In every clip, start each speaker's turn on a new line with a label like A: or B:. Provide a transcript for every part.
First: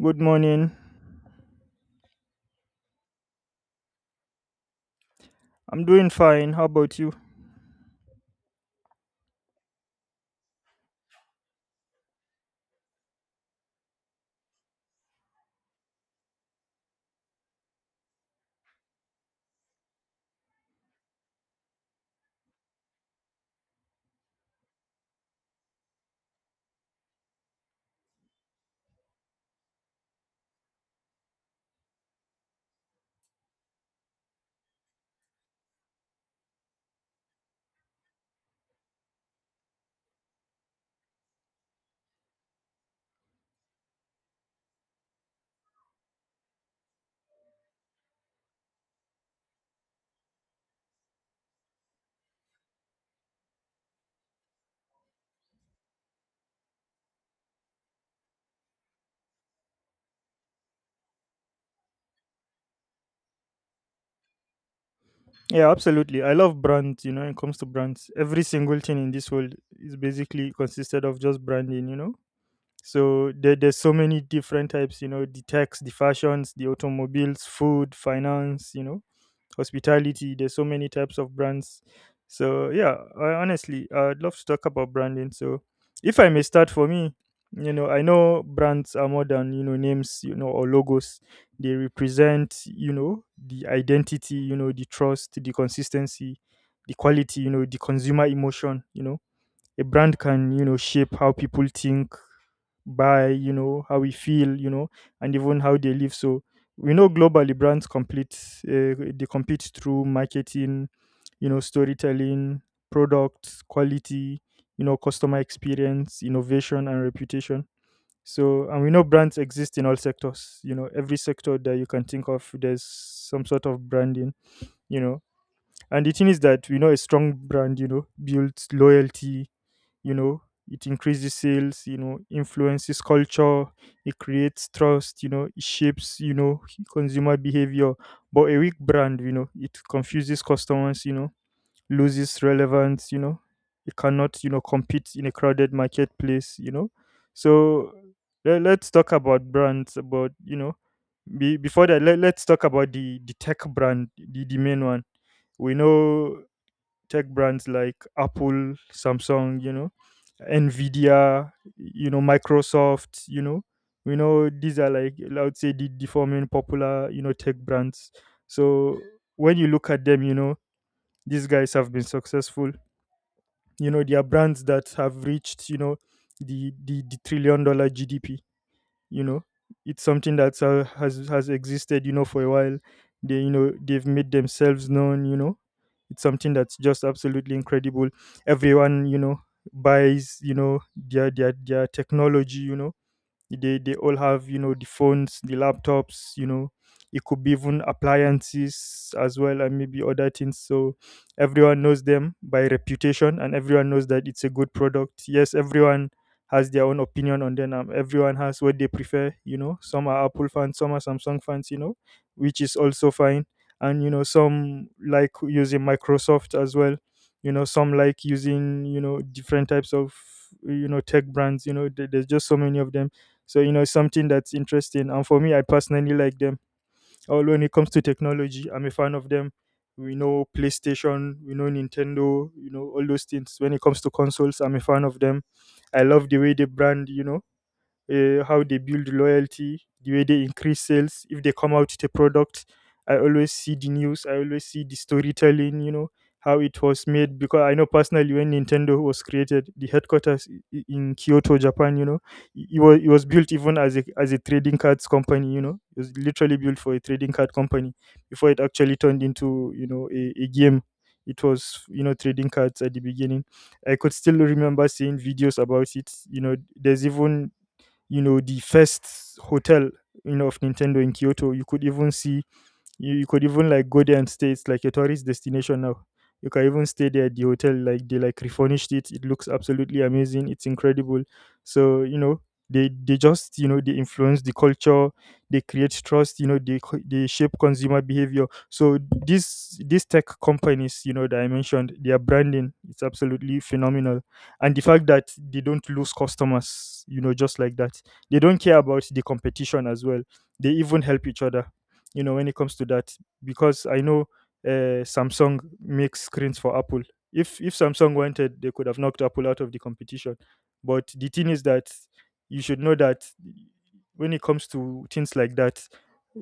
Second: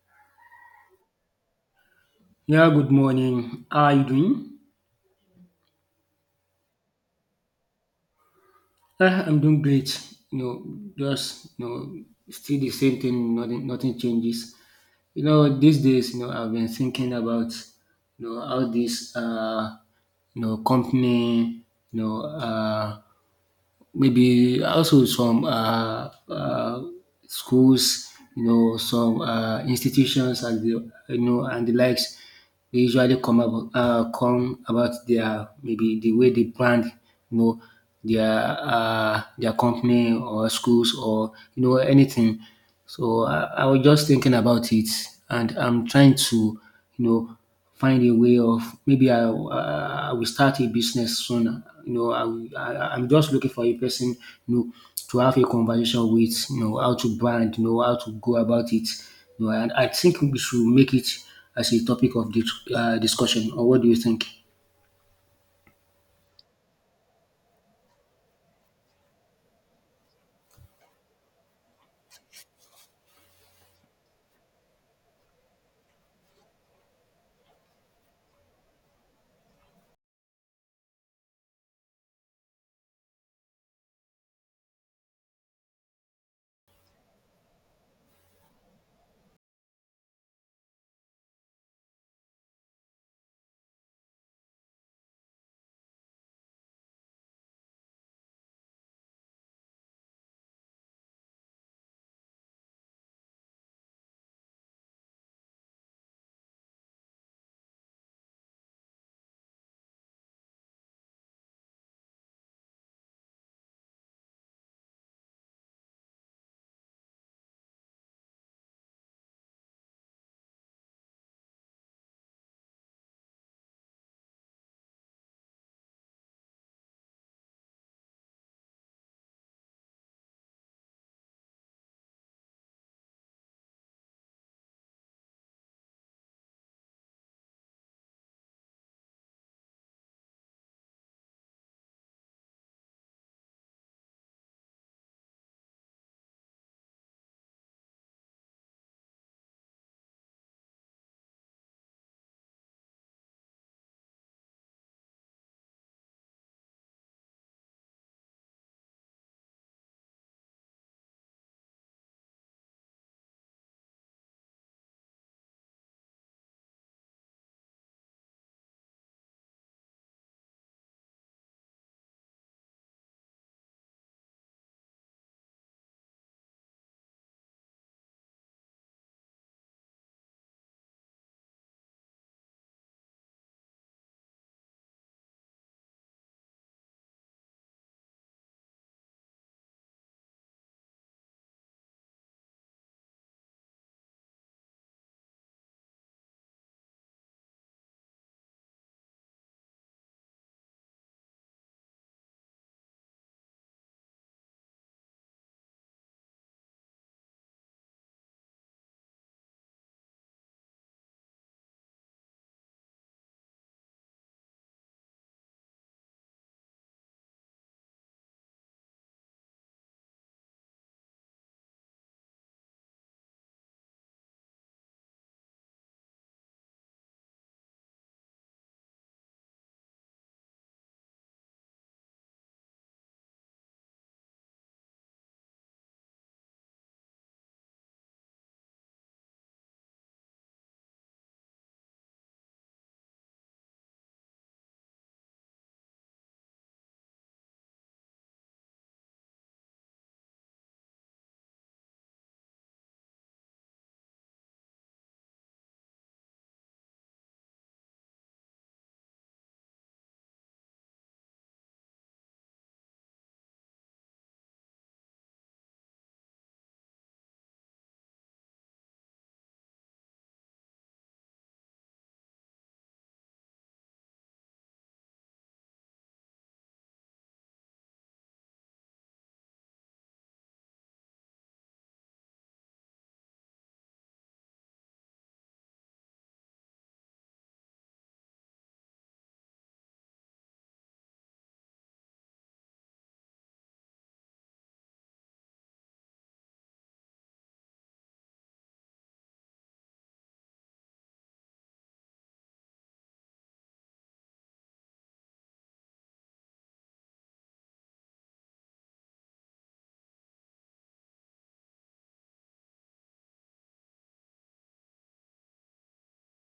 A: Good morning.
B: Yeah, good morning. How are you doing?
A: I'm doing fine. How about you?
B: I'm doing great. You know, just you know, still the same thing. Nothing changes. These days, I've been thinking about how this company maybe also some schools, some institutions and the you know and the likes. They usually come about their maybe the way they brand, you know, their company or schools or anything. So I was just thinking about it, and I'm trying to you know find a way of maybe I will start a business soon. I'm just looking for a person, you know, to have a conversation with, how to brand, how to go about it. And I think we should make it as a topic of discussion. Or what do you think?
A: Yeah, absolutely. I love brands, when it comes to brands. Every single thing in this world is basically consisted of just branding. So there's so many different types, the techs, the fashions, the automobiles, food, finance. Hospitality. There's so many types of brands. So yeah, I, honestly, I'd love to talk about branding. So if I may start for me, I know brands are more than names, or logos. They represent, the identity, the trust, the consistency, the quality, the consumer emotion. A brand can shape how people think, buy, how we feel, and even how they live. So we know globally brands complete they compete through marketing, storytelling, products quality, customer experience, innovation, and reputation. So and we know brands exist in all sectors, every sector that you can think of there's some sort of branding you know and the thing is that we know a strong brand builds loyalty, you know it increases sales, influences culture, it creates trust, it shapes, consumer behavior. But a weak brand, it confuses customers, loses relevance, it cannot, compete in a crowded marketplace so let's talk about brands about. Before that, let's talk about the tech brand, the main one we know. Tech brands like Apple, Samsung, Nvidia, Microsoft. We know these are like I would say the forming popular, tech brands. So when you look at them, these guys have been successful. They are brands that have reached, the trillion dollar GDP. you know it's something that has existed, for a while. They've made themselves known. It's something that's just absolutely incredible. Everyone buys their technology. They all have, the phones, the laptops, it could be even appliances as well, and maybe other things. So everyone knows them by reputation, and everyone knows that it's a good product. Yes, everyone has their own opinion on them. Everyone has what they prefer, some are apple fans, some are samsung fans, which is also fine. And, some like using microsoft as well. Some like using, different types of, tech brands, there's just so many of them. So, something that's interesting. And for me, I personally like them. All when it comes to technology, I'm a fan of them. We know PlayStation, we know Nintendo, all those things. When it comes to consoles, I'm a fan of them. I love the way they brand, how they build loyalty, the way they increase sales, if they come out with a product. I always see the news, I always see the storytelling, how it was made. Because I know personally when Nintendo was created, the headquarters in Kyoto, Japan, it was built even as a trading cards company, it was literally built for a trading card company before it actually turned into, a game. It was, trading cards at the beginning. I could still remember seeing videos about it. You know, there's even, the first hotel, of Nintendo in Kyoto. You could even see, you could even like go there and stay. It's like a tourist destination now. You can even stay there at the hotel. Like they like refurnished it. It looks absolutely amazing. It's incredible. So, they just, they influence the culture. They create trust. They shape consumer behavior. So these tech companies, that I mentioned, their branding it's absolutely phenomenal, and the fact that they don't lose customers. You know, just like that. They don't care about the competition as well. They even help each other, when it comes to that, because I know, samsung makes screens for apple. If samsung wanted, they could have knocked apple out of the competition. But the thing is that you should know that when it comes to things like that,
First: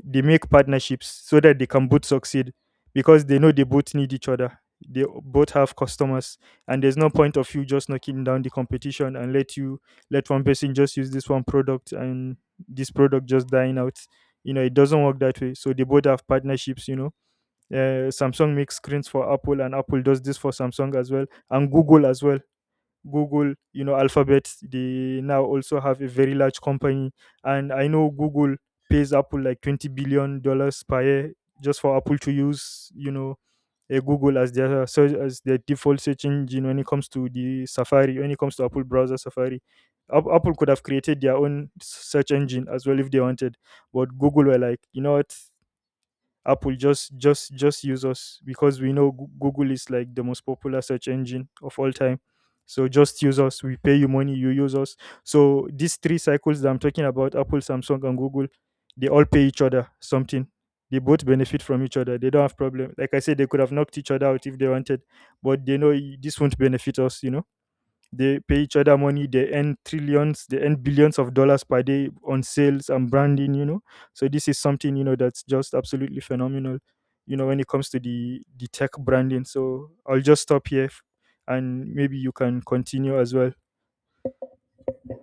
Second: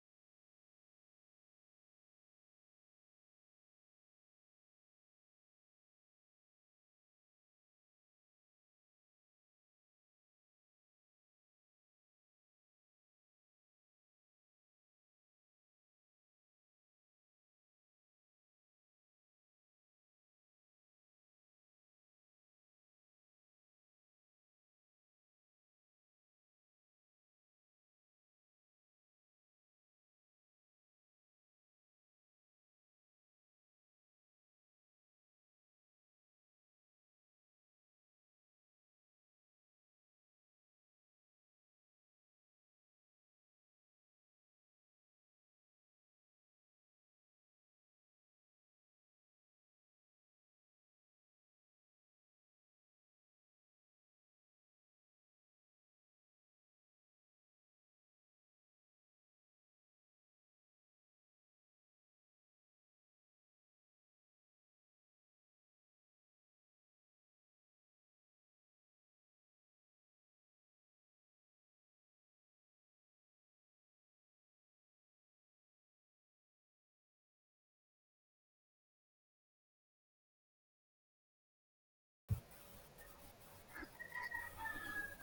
A: they make partnerships so that they can both succeed, because they know they both need each other, they both have customers. And there's no point of you just knocking down the competition and let you let one person just use this one product and this product just dying out. You know, it doesn't work that way. So they both have partnerships, samsung makes screens for apple, and apple does this for samsung as well. And google as well. Google, alphabet, they now also have a very large company. And I know google pays apple like $20 billion per year just for apple to use, a Google as their search as their default search engine, when it comes to the Safari, when it comes to Apple browser Safari. Apple could have created their own search engine as well if they wanted, but Google were like, you know what, apple just use us, because we know google is like the most popular search engine of all time. So just use us, we pay you money, you use us. So these three cycles that I'm talking about apple samsung and google, they all pay each other something. They both benefit from each other, they don't have problem, like I said, they could have knocked each other out if they wanted. But they know this won't benefit us. They pay each other money. They earn trillions. They earn billions of dollars per day on sales and branding. You know, so this is something, that's just absolutely phenomenal. You know, when it comes to the tech branding. So I'll just stop here, and maybe you can continue as well.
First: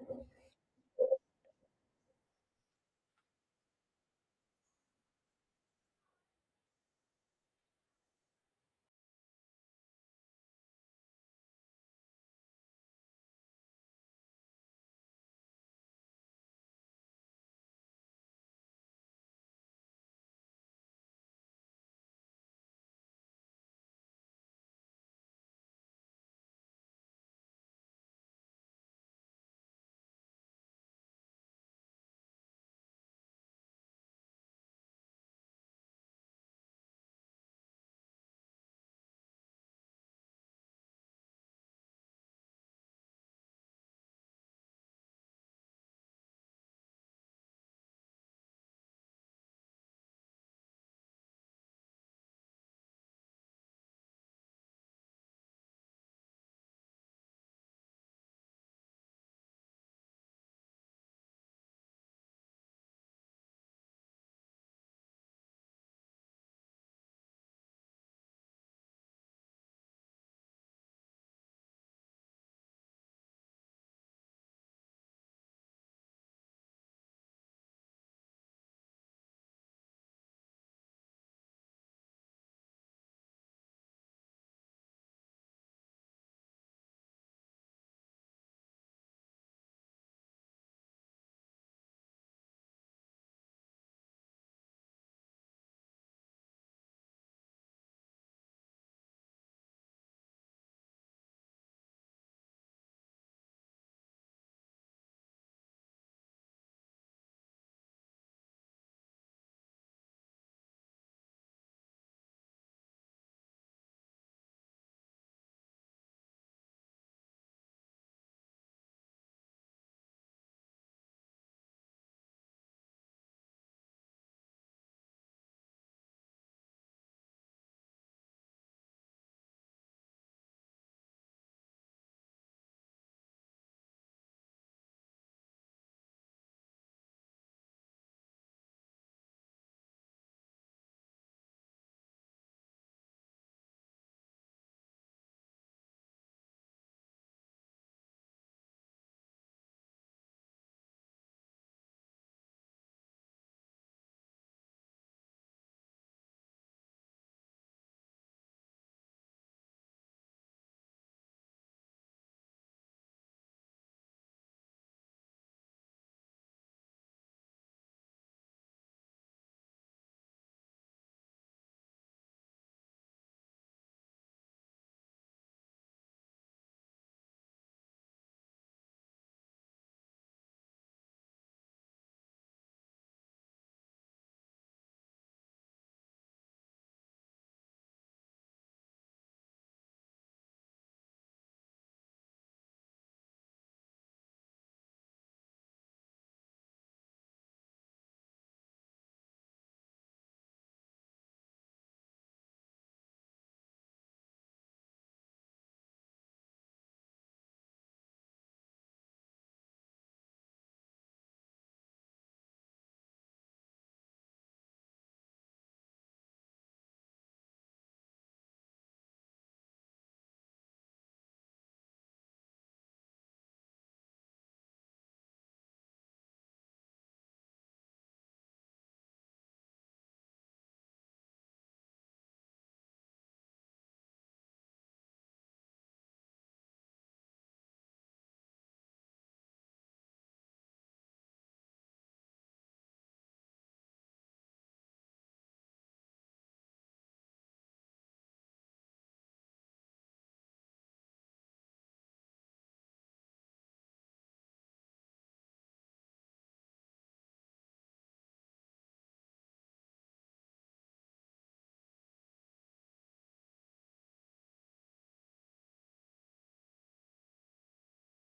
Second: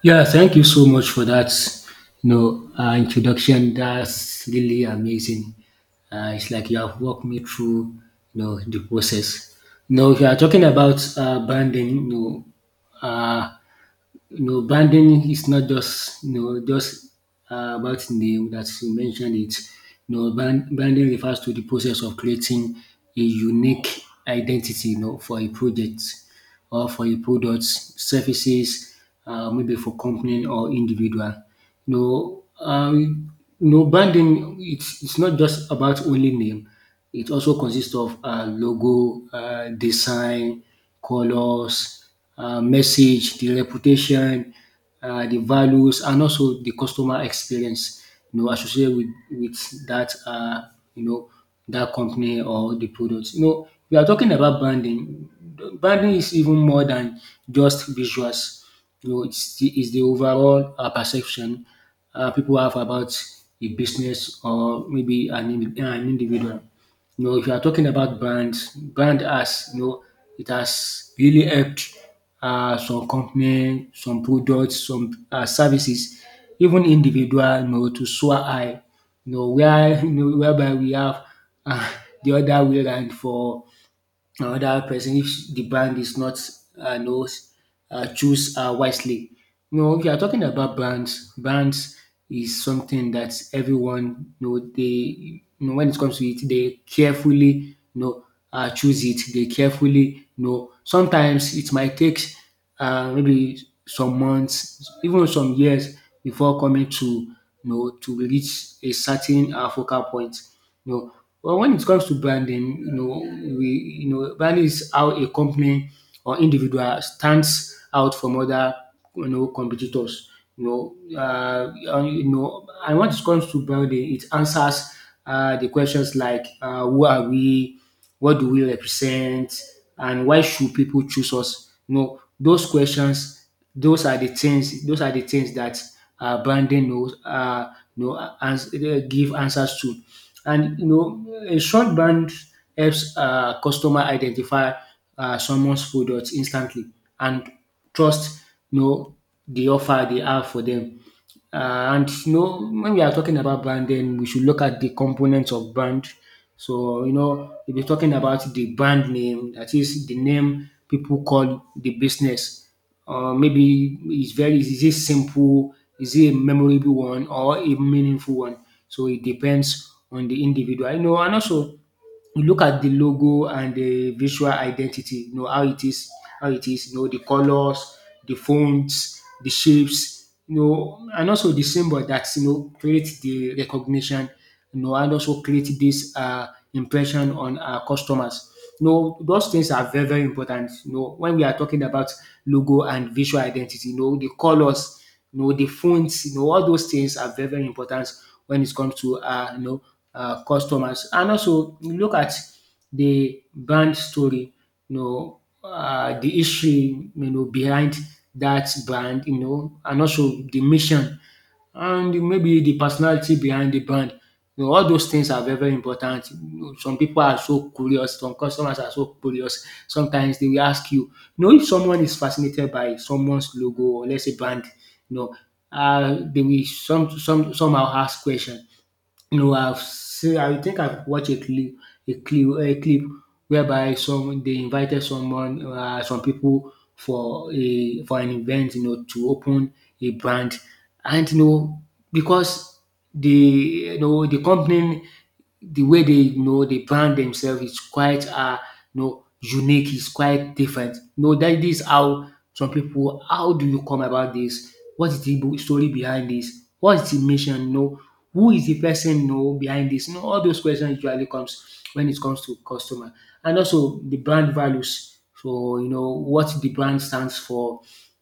B: Yeah, thank you so much for that, introduction. That's really amazing. It's like you have walked me through, the process. Now, if you are talking about branding, uh, branding is not just about name that you mentioned it. Branding refers to the process of creating a unique identity, for a project or for a product, services, maybe for company or individual. You know, um, branding it's not just about only name. It also consists of logo, design, colors, message, the reputation, the values, and also the customer experience, associated with that, you know, that company or the product. You know, we are talking about branding. Branding is even more than just visuals. It's the overall perception people have about a business or maybe an an individual. You know, if you are talking about brands, brand has it has really helped some company, some products, some services, even individual, to soar high. You know, where you know, whereby we have uh, the other way around for another person if the brand is not knows choose wisely. No, if you are talking about brands, brands is something that everyone know they when it comes to it, they carefully you know choose it. They carefully, you know. Sometimes it might take maybe some months, even some years before coming to to reach a certain focal point. You know, but when it comes to branding, you know, we you know branding is how a company or individual stands out from other competitors. And when it comes to branding, it answers the questions like who are we, what do we represent? And why should people choose us? You know, those questions, those are the things that branding knows, give answers to. And you know, a short brand helps customer identify someone's product instantly and trust, you know, the offer they have for them. And you know, when we are talking about brand, then we should look at the components of brand. So, you know, if you're talking about the brand name, that is the name people call the business. Maybe it's very, is it simple, is it a memorable one, or a meaningful one? So it depends on the individual. You know, and also you look at the logo and the visual identity, how it is, you know, the colors, the fonts, the shapes, you know, and also the symbol that, you know, create the recognition, you know, and also create this impression on our customers. You know, those things are very, very important. You know, when we are talking about logo and visual identity, you know, the colors, you know, the fonts, you know, all those things are very, very important when it comes to, customers. And also you look at the brand story, the history, you know, behind that brand, you know, and also the mission and maybe the personality behind the brand. You know, all those things are very, very important. You know, some people are so curious, some customers are so curious. Sometimes they will ask you. You know, if someone is fascinated by someone's logo or let's say brand, you know, they will some somehow ask questions. No, I've seen. I think I've watched a clip, a clip whereby some they invited someone, some people for a for an event, you know, to open a brand, and you know because the you know the company, the way they, you know, they brand themselves is quite unique, is quite different. You know that is how some people. How do you come about this? What is the story behind this? What is the mission? You know, who is the person, you know, behind this? You know, all those questions usually comes when it comes to customer. And also the brand values. So, you know, what the brand stands for.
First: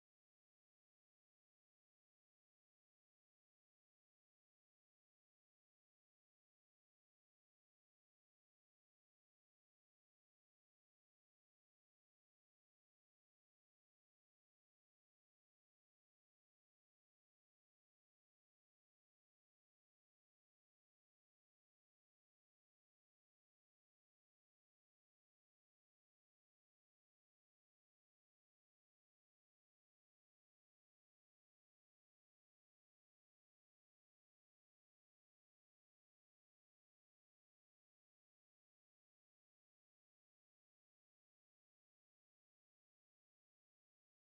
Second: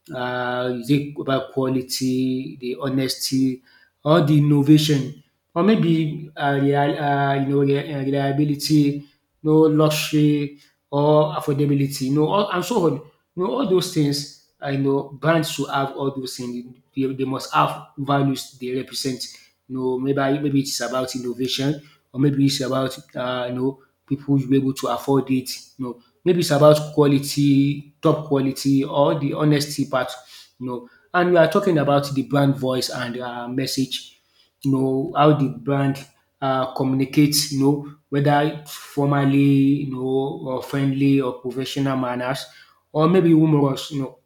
B: Is it about quality, the honesty, or the innovation? Or maybe real, you know, re- reliability, no luxury or affordability, you know, all, and so on. You know, all those things, I know brands should have all those things. They must have values they represent. You know, maybe it's about innovation, or maybe it's about people should be able to afford it. You know, maybe it's about quality, top quality, or the honesty part. You know, and we are talking about the brand voice and message. You know how the brand communicates. You know, whether formally, you know, or friendly or professional manners, or maybe humorous. You know,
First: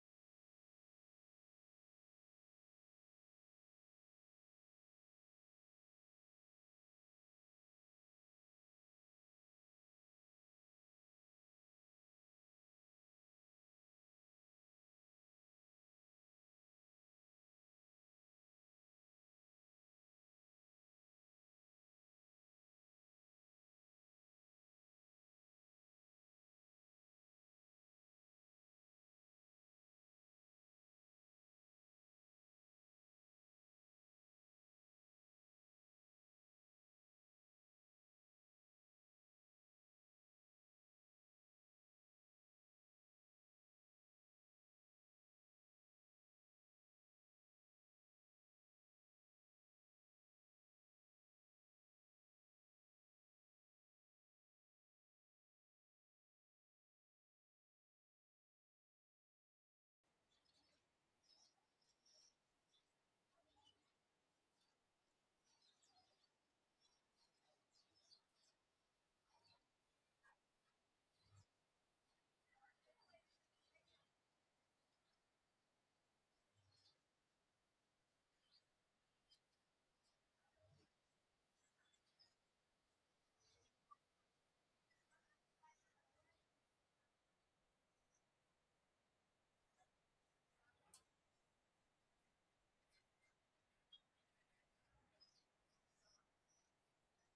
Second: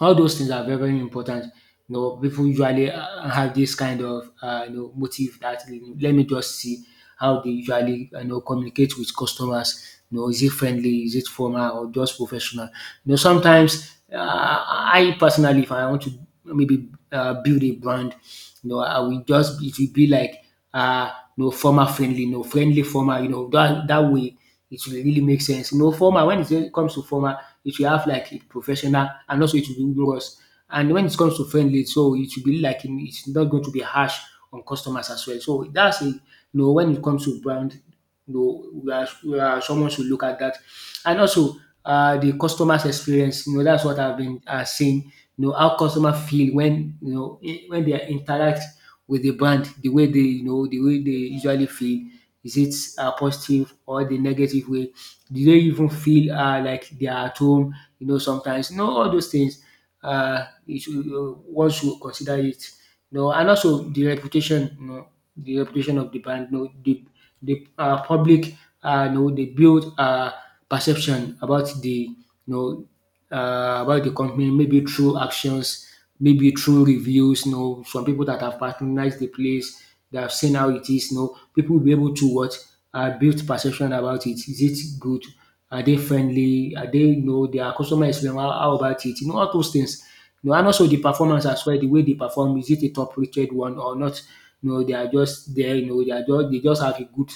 B: all those things are very, very important. You know, people usually have this kind of motive that, you know, let me just see how they usually, you know, communicate with customers. You know, is it friendly, is it formal or just professional? You know, sometimes, I personally, if I want to maybe build a brand, you know, I will just it will be like uh, former friendly, you know, friendly former, you know, that that way it will really make sense. You know, former when it comes to former, it will have like a professional and also it will be rigorous. And when it comes to friendly, so it will be like it's not going to be harsh on customers as well. So that's a you know when it comes to brand. No, we are, someone should look at that. And also, the customer's experience. You know, that's what I've been saying. You know, how customer feel when when they interact with the brand, the way they, the way they usually feel. Is it positive or the negative way? Do they even feel like they are at home? You know, sometimes you know all those things it you one should consider it. You know, and also the reputation, you know, the reputation of the brand, you know, the public, you know, they build perception about the, you know, about the company, maybe through actions, maybe through reviews, you know, some people that have patronized the place, that have seen how it is, you know, people will be able to what build perception about it. Is it good? Are they friendly? Are they, you know, their customer experience? How about it? You know, all those things. You know, and also the performance as well, the way they perform, is it a top rated one or not? You know, they are just there, you know, they are just they just have a good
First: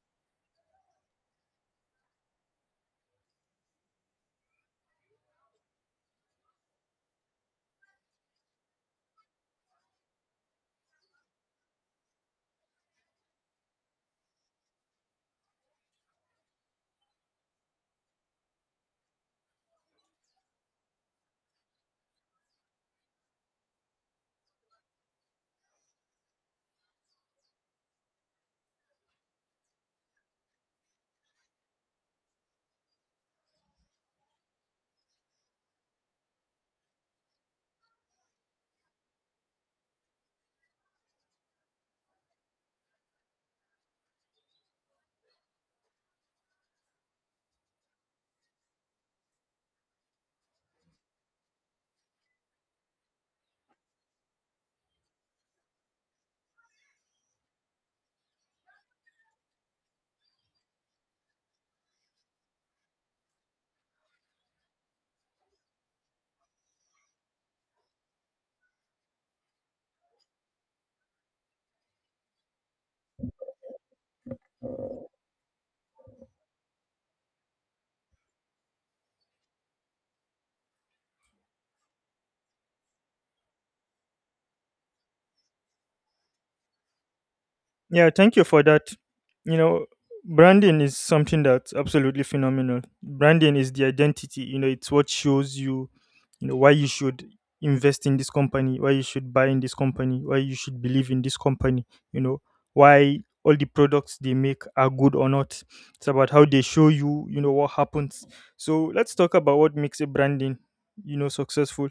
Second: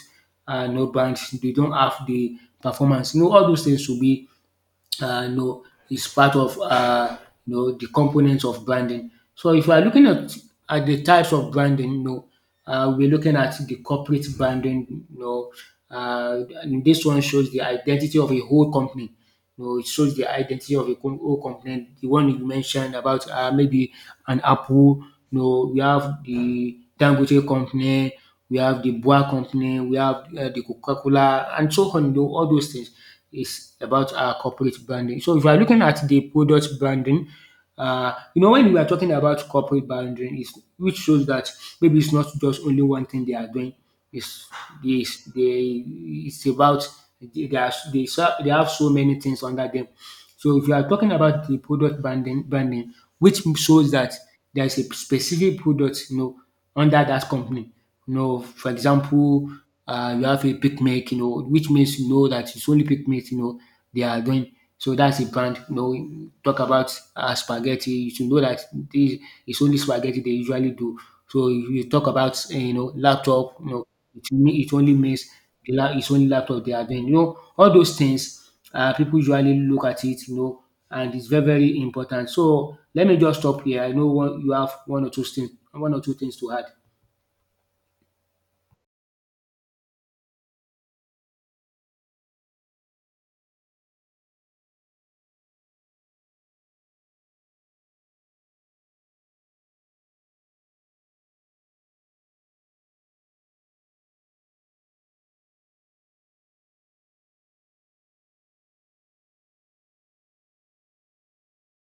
B: no band, they don't have the performance. You know, all those things will be uh, you know, is part of the components of branding. So if you are looking at the types of branding, you know, we're looking at the corporate branding. You know, and this one shows the identity of a whole company. You know, it shows the identity of a whole company. The one you mentioned about maybe an Apple. You know, we have the Dangote company, we have the Boa Company, we have the Coca-Cola, and so on. Though all those things is about our corporate branding. So if you are looking at the product branding, when we are talking about corporate branding, is which shows that maybe it's not just only one thing they are doing. It's this they it's about they, are, they ser- they have so many things under them. So if you are talking about the product branding, which shows that there is a specific product under that company, for example, you have a picnic, which means you know that it's only picnic, they are doing. So that's a brand. Talk about spaghetti. You should know that this is only spaghetti they usually do. So if you talk about laptop, it only means it's only laptop they are doing. All those things, people usually look at it, and it's very very important. So let me just stop here. I know you have one or two things, to add.
A: Yeah, thank you for that. You know, branding is something that's absolutely phenomenal. Branding is the identity, it's what shows you, why you should invest in this company, why you should buy in this company, why you should believe in this company, you know, why all the products they make are good or not. It's about how they show you, what happens. So let's talk about what makes a branding, successful.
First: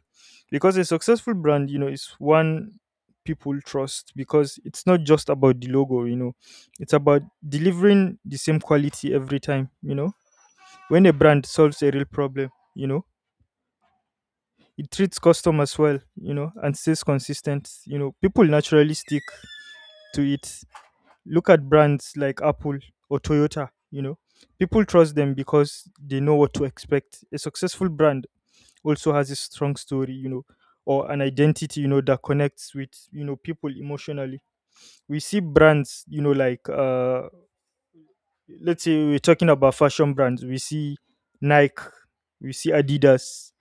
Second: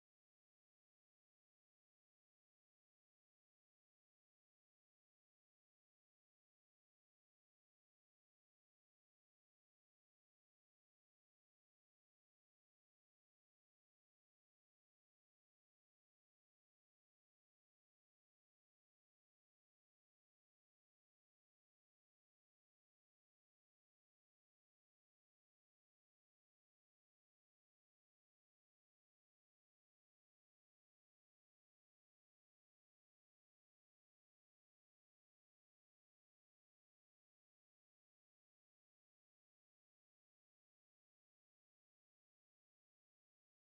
A: Because a successful brand, is one people trust because it's not just about the logo, it's about delivering the same quality every time. When a brand solves a real problem, you know, it treats customers well, and stays consistent, people naturally stick to it. Look at brands like Apple or Toyota, people trust them because they know what to expect. A successful brand also has a strong story, or an identity, that connects with, people emotionally. We see brands, like let's say we're talking about fashion brands, we see nike, we see adidas.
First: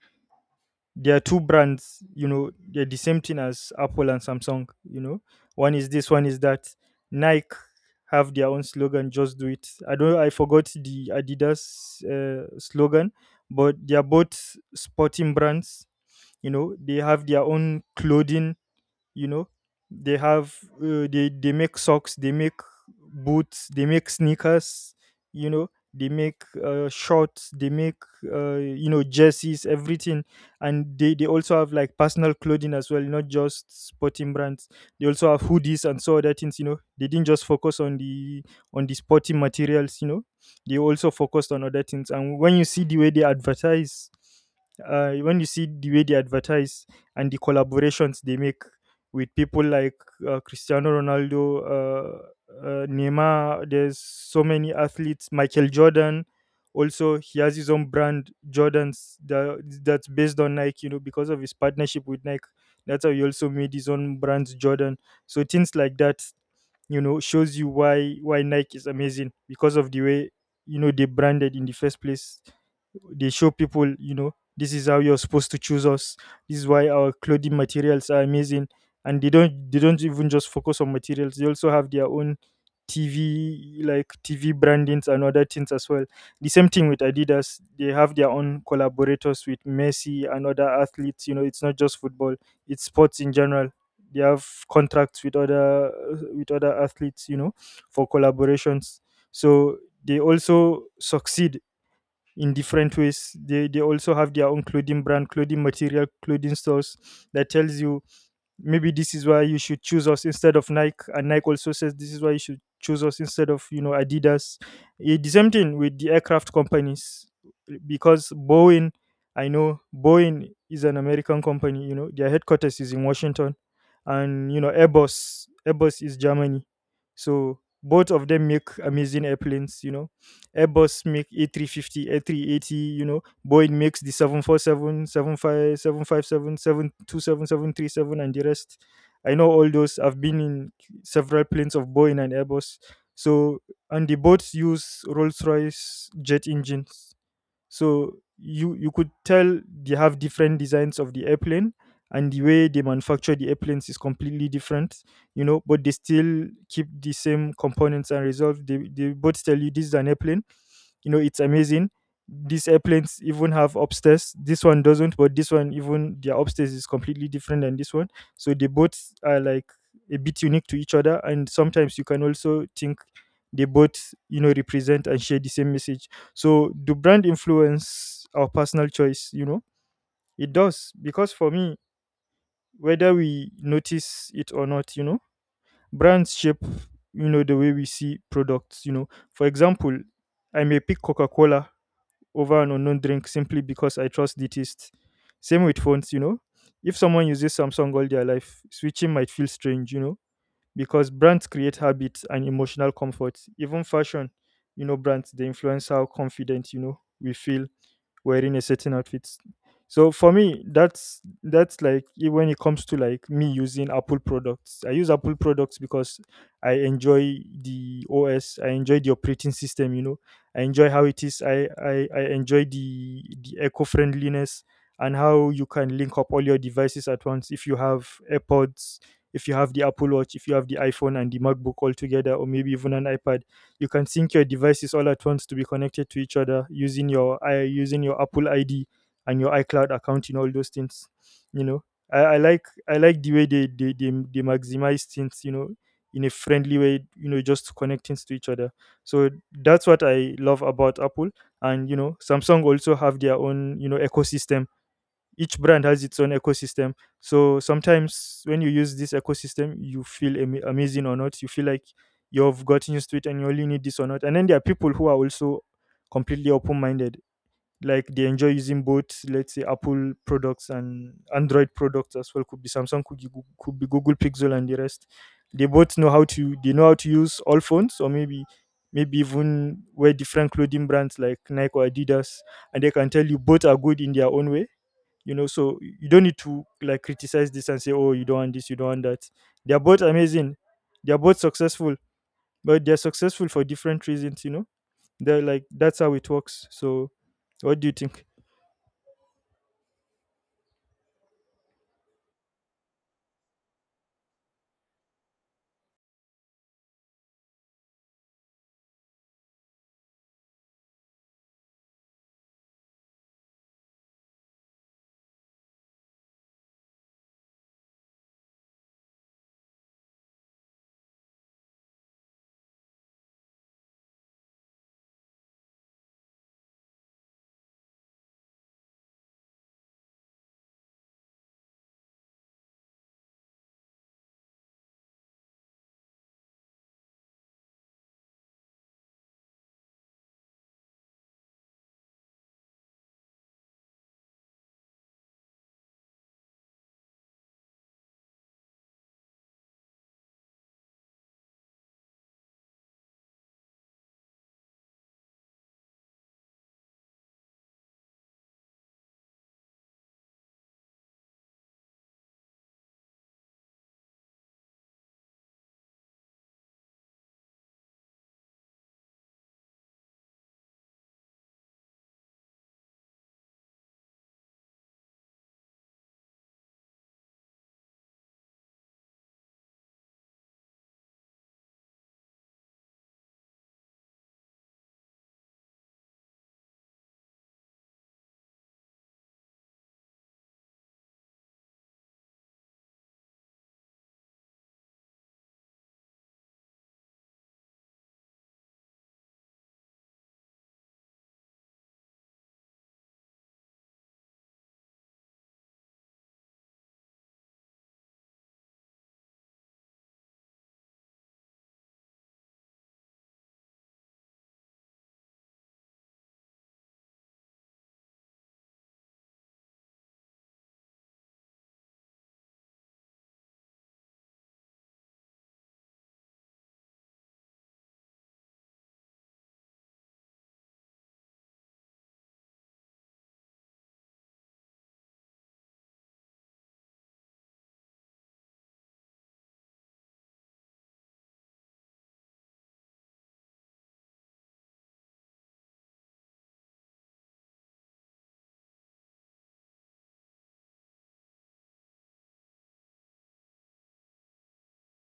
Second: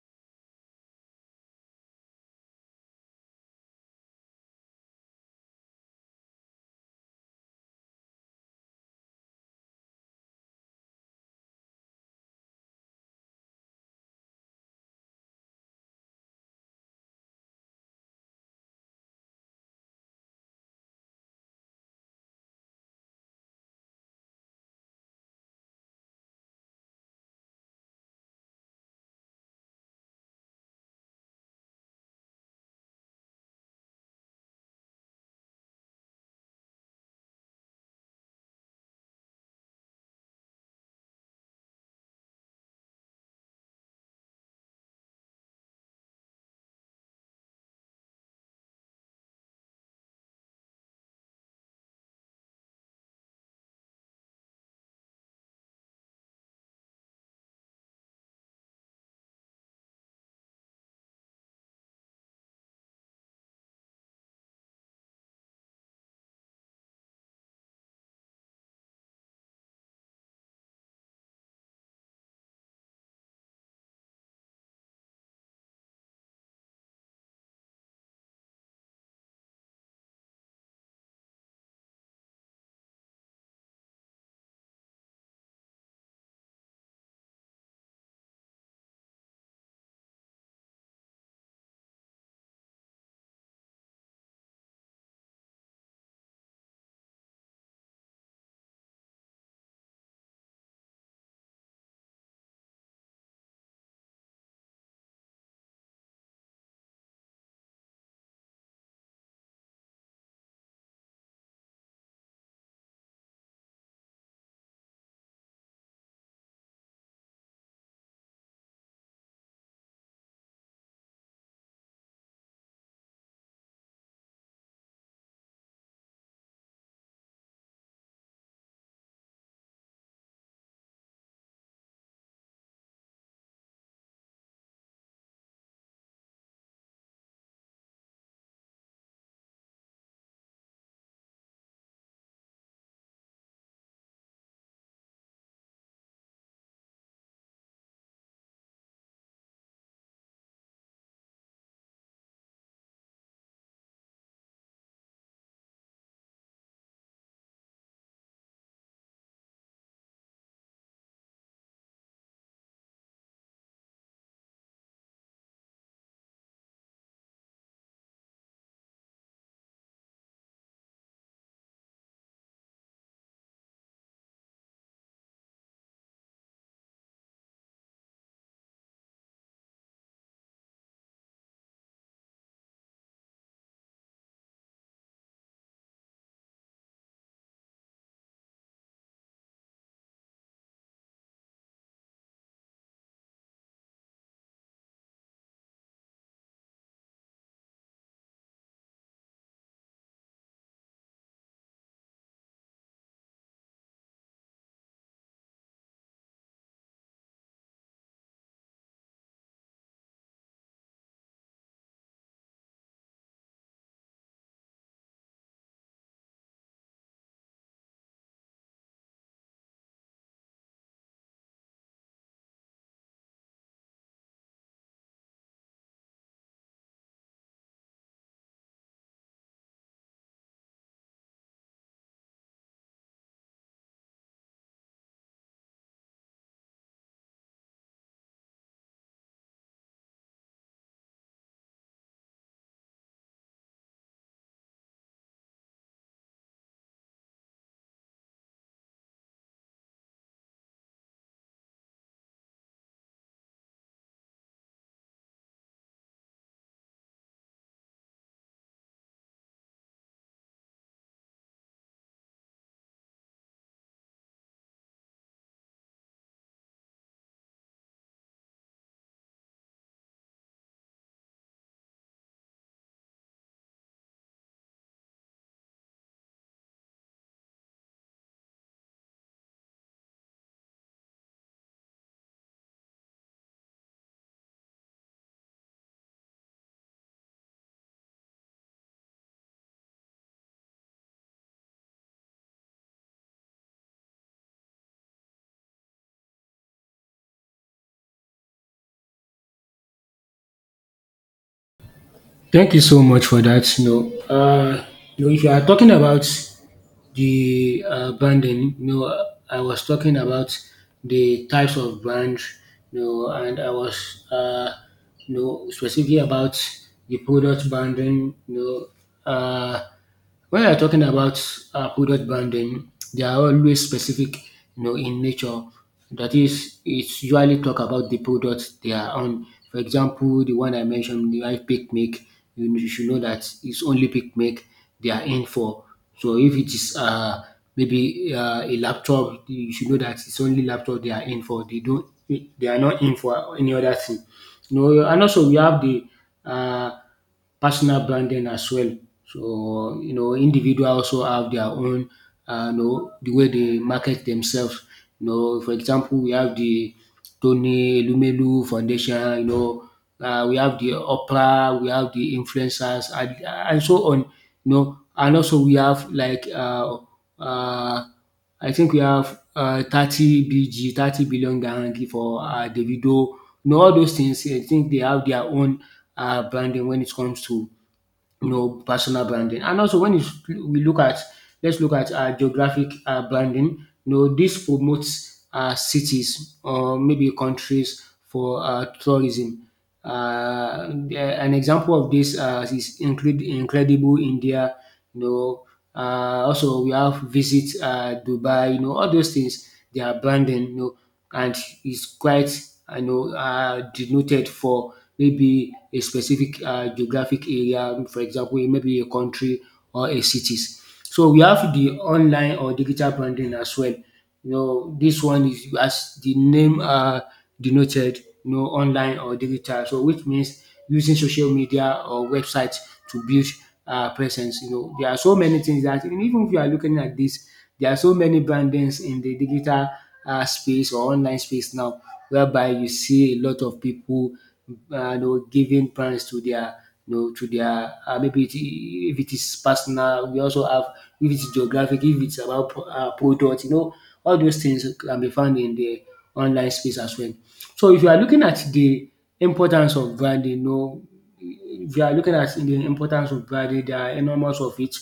A: They are two brands, they're the same thing as apple and samsung, one is this one is that. Nike have their own slogan just do it. I don't, I forgot the adidas slogan, but they are both sporting brands. You know, they have their own clothing. you know they have they make socks, they make boots, they make sneakers, they make shorts, they make jerseys, everything. And they also have like personal clothing as well, not just sporting brands. They also have hoodies and so other things, they didn't just focus on the sporting materials. They also focused on other things. And when you see the way they advertise, when you see the way they advertise and the collaborations they make with people like Cristiano Ronaldo, Neymar. There's so many athletes. Michael Jordan, also he has his own brand Jordans that that's based on Nike. You know, because of his partnership with Nike, that's how he also made his own brands Jordan. So things like that, shows you why Nike is amazing because of the way, they branded in the first place. They show people, this is how you're supposed to choose us. This is why our clothing materials are amazing and they don't even just focus on materials. They also have their own tv, tv brandings and other things as well. The same thing with Adidas: they have their own collaborators with Messi and other athletes. You know, it's not just football, it's sports in general. They have contracts with other, athletes, you know, for collaborations. So they also succeed in different ways. They also have their own clothing brand, clothing material, clothing stores, that tells you maybe this is why you should choose us instead of Nike. And Nike also says this is why you should choose us instead of, you know, Adidas. The same thing with the aircraft companies, because Boeing, I know Boeing is an American company, you know, their headquarters is in Washington. And, you know, Airbus is Germany. So both of them make amazing airplanes, you know. Airbus make A350, A380, you know, Boeing makes the 747, 75, 757, 727, 737, and the rest. I know all those. I've been in several planes of Boeing and Airbus. So, and the boats use Rolls Royce jet engines, so you could tell they have different designs of the airplane, and the way they manufacture the airplanes is completely different, you know, but they still keep the same components and resolve. They both tell you this is an airplane. You know, it's amazing. These airplanes even have upstairs, this one doesn't, but this one, even their upstairs is completely different than this one. So they both are like a bit unique to each other, and sometimes you can also think they both, you know, represent and share the same message. So do brand influence our personal choice, you know? It does, because for me, whether we notice it or not, you know, brands shape, you know, the way we see products, you know. For example, I may pick Coca-Cola over an unknown drink simply because I trust the taste. Same with phones, you know. If someone uses Samsung all their life, switching might feel strange, you know, because brands create habits and emotional comfort. Even fashion, you know, brands, they influence how confident, you know, we feel wearing a certain outfit. So for me, that's like when it comes to like me using Apple products. I use Apple products because I enjoy the OS. I enjoy the operating system. You know, I enjoy how it is. I enjoy the eco friendliness and how you can link up all your devices at once if you have AirPods, if you have the Apple Watch, if you have the iPhone and the MacBook all together, or maybe even an iPad. You can sync your devices all at once to be connected to each other using your I using your Apple ID and your iCloud account and all those things. You know, I like the way they maximize things. You know, in a friendly way. You know, just connecting to each other. So that's what I love about Apple. And you know, Samsung also have their own, you know, ecosystem. Each brand has its own ecosystem. So sometimes when you use this ecosystem you feel amazing or not, you feel like you've gotten used to it and you only need this or not. And then there are people who are also completely open-minded, like they enjoy using both, let's say Apple products and Android products as well. Could be Samsung, could be Google Pixel and the rest. They know how to use all phones, or maybe maybe even wear different clothing brands like Nike or Adidas, and they can tell you both are good in their own way. You know, so you don't need to like criticize this and say, oh, you don't want this, you don't want that. They're both amazing, they're both successful, but they're successful for different reasons, you know. They're like, that's how it works. So what do you think?
B: Thank you so much for that. If you are talking about the branding, I was talking about the types of brand, and I was, you know, specifically about the product branding, know, uh, when you're talking about product branding, they are always specific, in nature. That is, it's usually talk about the products they are on. For example, the one I mentioned, the right pick make, you should know that it's only pick make they are in for. So if it is maybe a laptop, you should know that it's only laptop they are in for. They are not in for any other thing. No, and also we have the uh, personal branding as well. So, individual also have their own, the way they market themselves. For example, we have the Tony Lumelu Foundation. We have the Oprah, we have the influencers, and so on. You know, and also we have like uh, I think we have 30 BG, 30 billion guarantee for Davido. You know all those things I think they have their own branding when it comes to personal branding. And also, let's look at geographic branding. This promotes cities or maybe countries for tourism. An example of this is include incredible India. You know, also we have visit Dubai. All those things they are branding. And is quite denoted for maybe a specific geographic area, for example, maybe a country or a cities. So we have the online or digital branding as well. This one is as the name denoted, online or digital. So which means using social media or websites to build presence. There are so many things that and even if you are looking at this, there are so many brandings in the digital space or online space now, whereby you see a lot of people giving parents to their maybe it, if it is personal, we also have if it's geographic, if it's about product, all those things can be found in the online space as well. So if you are looking at the importance of branding, you know, if you are looking at the importance of branding, there are enormous of it.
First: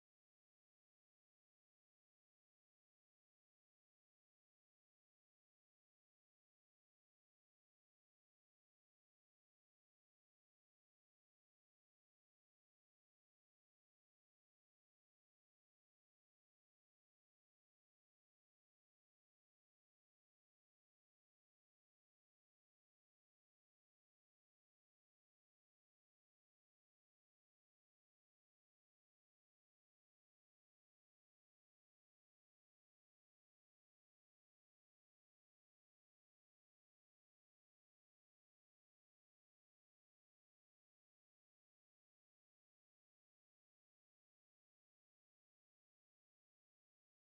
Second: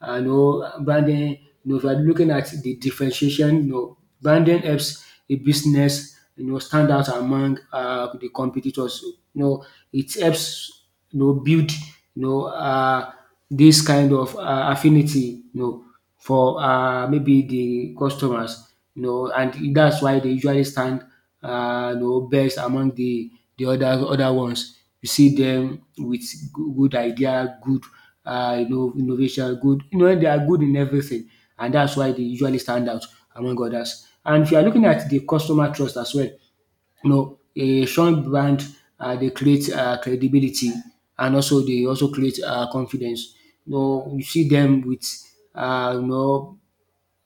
B: And branding, if you are looking at the differentiation, branding helps a business, stand out among the competitors. You know, it helps, build, this kind of affinity, for maybe the customers, and that's why they usually stand best among the other ones. You see them with good idea, good innovation, good you know they are good in everything, and that's why they usually stand out among others. And if you are looking at the customer trust as well, a strong brand they create credibility and also they also create confidence. You see them with uh, you know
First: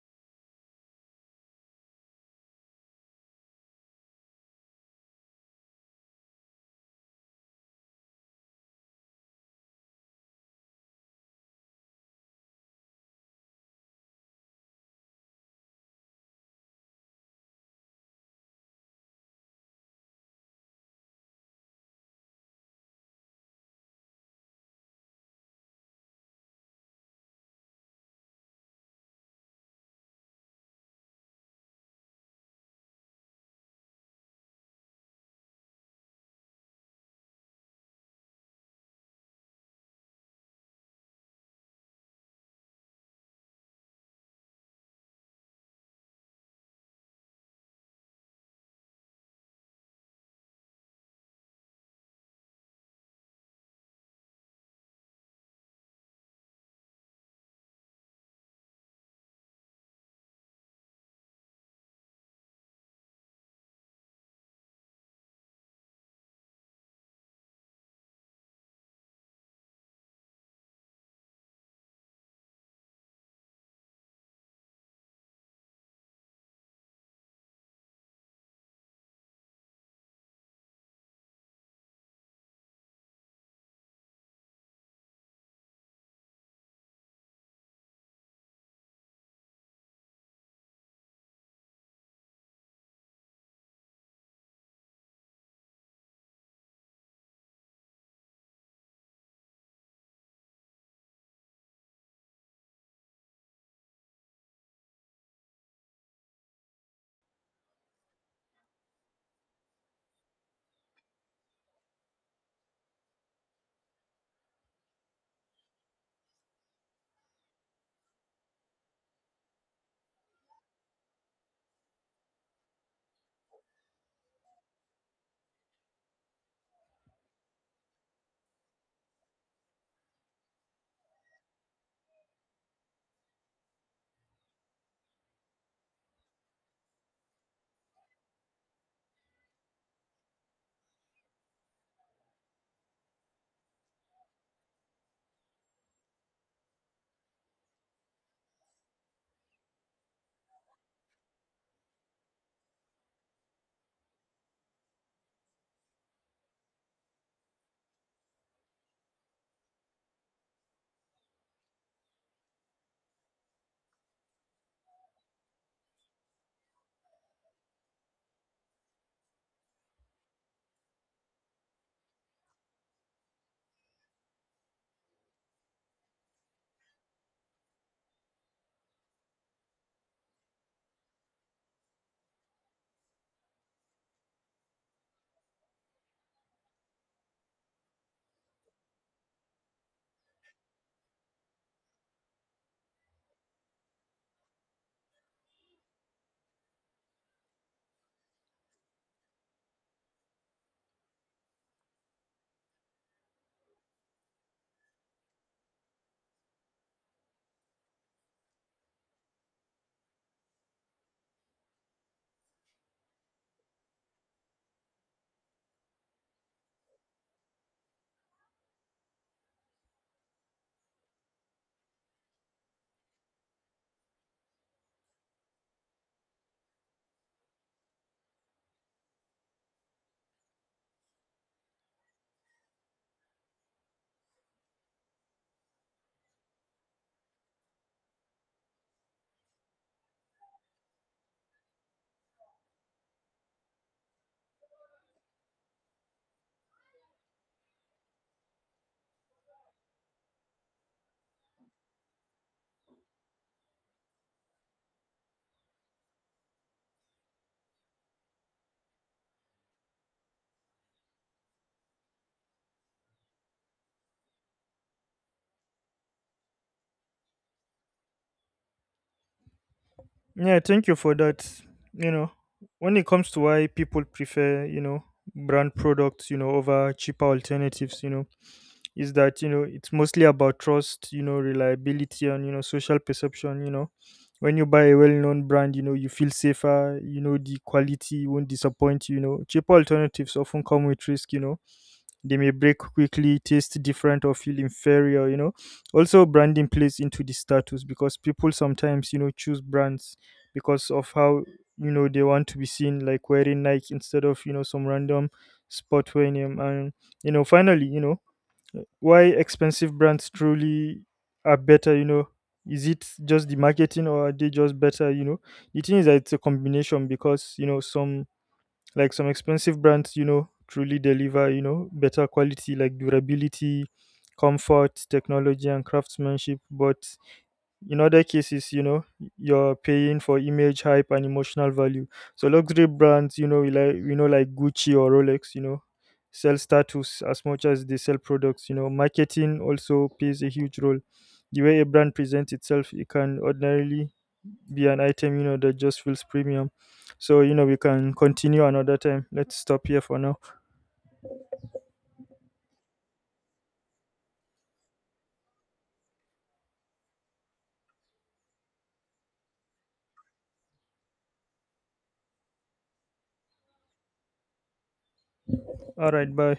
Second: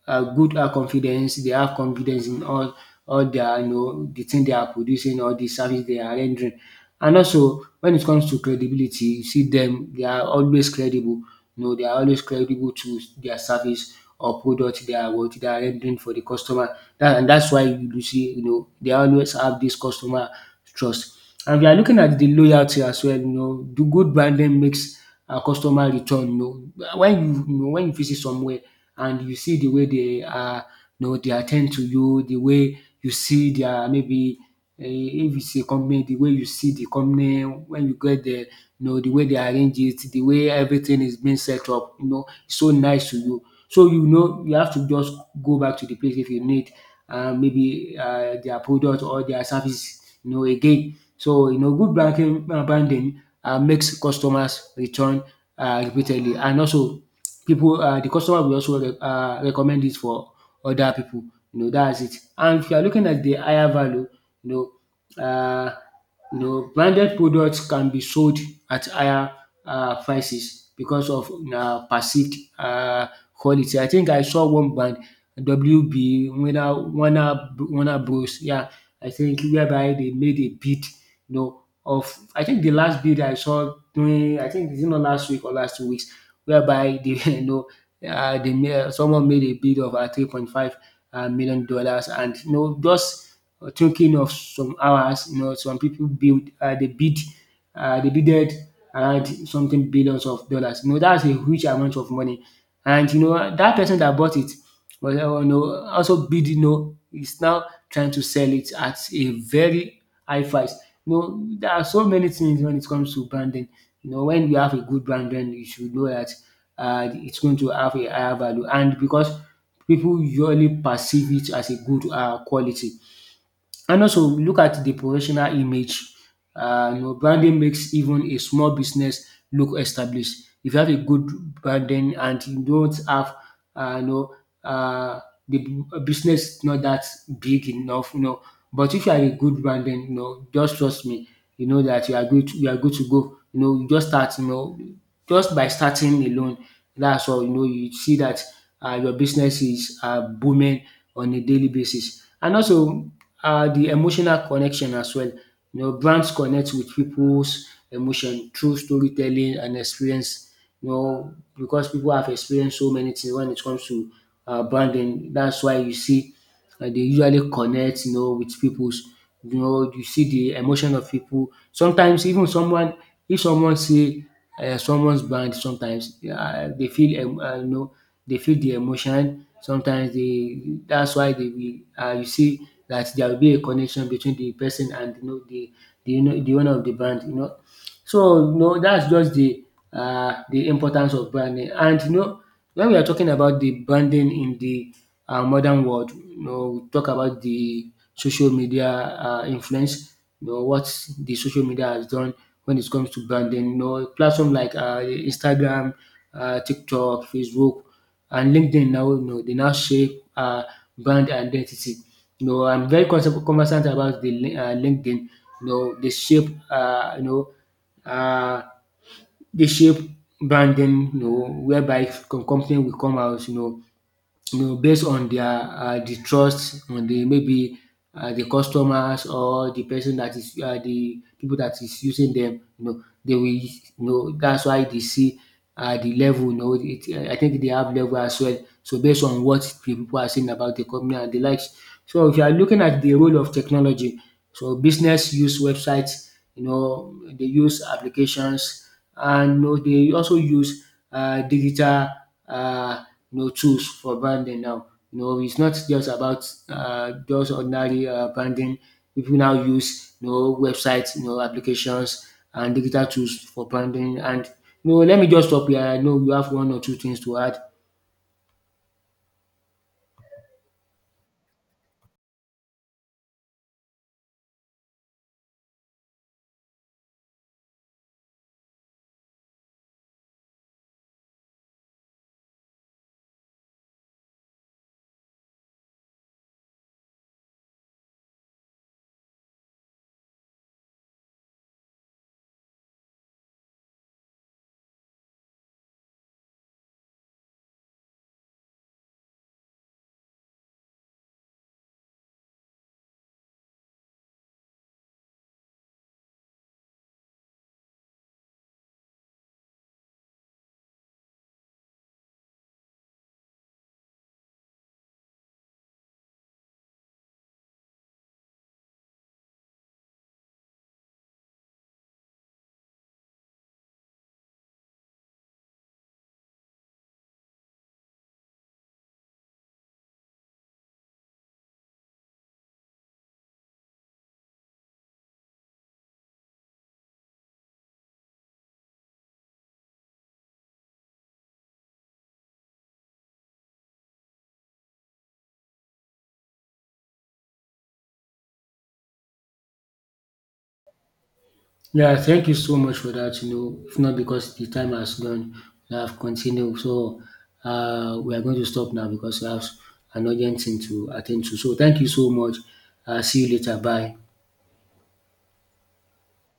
B: good confidence. They have confidence in all their the thing they are producing or the service they are rendering. And also when it comes to credibility, you see them they are always credible. They are always credible to their service or product they are what they are rendering for the customer. And that's why you do see they always have this customer trust. And we are looking at the loyalty as well. The good branding makes a customer return. When you visit somewhere and you see the way they are they at ten d to you, the way you see their maybe if it's a company, the way you see the company when you get there, the way they arrange it, the way everything is being set up, it's so nice to you. So you have to just go back to the place if you need maybe their product or their service again. So good banking branding makes customers return repeatedly and also people the customer will also recommend it for other people. That's it. And if you are looking at the higher value, you know. Uh, branded products can be sold at higher prices because of perceived quality. I think I saw one brand WB Winner Warner Warner Warner Bros. Yeah, I think whereby they made a bid of I think the last bid I saw during I think is it not last week or last 2 weeks whereby they they made someone made a bid of three point five million dollars and you know just thinking of some hours. Some people build they bidded around something billions of dollars. That's a huge amount of money. And that person that bought it was also is now trying to sell it at a very high price. There are so many things when it comes to branding. When you have a good brand, then you should know that it's going to have a higher value. And because people usually perceive it as a good quality. And also look at the professional image. Branding makes even a small business look established. If you have a good branding and you don't have um you know um the business not that big enough, But if you are a good branding, just trust me, that you are good to go. You just start, just by starting alone, that's all, you see that your business is booming on a daily basis. And also the emotional connection as well. Brands connect with people's emotion through storytelling and experience. Because people have experienced so many things when it comes to branding. That's why you see dey usually connect with pipus. You see de emotion of pipu. Sometimes even someone if someone see someone's band, sometimes dey feel dey feel de emotion. Sometimes dey dats why dey will you see dat there will be a connection between de person and de owner of de band So, that's just the the importance of branding. And when we are talking about the branding in the modern world, we talk about the social media influence, what the social media has done when it comes to branding. Platform like Instagram, TikTok, Facebook and LinkedIn now, they now shape brand identity. I'm very conversant about the LinkedIn. They shape uh, dey shape branding whereby company will come out based on their the trust on the maybe the customers or the person that is the people that is using them. You know, they will. You know, that's why they see the level. I think they have level as well. So based on what the people are saying about the company and the likes. So if you are looking at the role of technology, so business use websites. They use applications and they also use digital uh, tools for branding now. It's not just about just ordinary branding. People now use websites, applications and digital tools for branding. And let me just stop here. I know you have one or two things to add.
A: Yeah, thank you for that. You know, when it comes to why people prefer, you know, brand products, you know, over cheaper alternatives, you know, is that, you know, it's mostly about trust, you know, reliability, and, you know, social perception. You know, when you buy a well-known brand, you know, you feel safer, you know, the quality won't disappoint you. You know, cheaper alternatives often come with risk, you know, they may break quickly, taste different, or feel inferior, you know. Also, branding plays into the status, because people sometimes, you know, choose brands because of how, you know, they want to be seen, like wearing Nike instead of, you know, some random sport wearing name. And, you know, finally, you know, why expensive brands truly are better, you know, is it just the marketing, or are they just better, you know? The thing is that it's a combination, because, you know, some, like some expensive brands, you know, truly deliver, you know, better quality, like durability, comfort, technology, and craftsmanship, but in other cases, you know, you're paying for image, hype, and emotional value. So luxury brands, you know, we like, you know, like Gucci or Rolex, you know, sell status as much as they sell products. You know, marketing also plays a huge role. The way a brand presents itself, it can ordinarily be an item, you know, that just feels premium. So you know, we can continue another time. Let's stop here for now.
B: Yeah, thank you so much for that. If not because the time has gone, we have continued. So we are going to stop now because we have an urgent thing to attend to. So thank you so much. See you later. Bye.
A: All right, bye.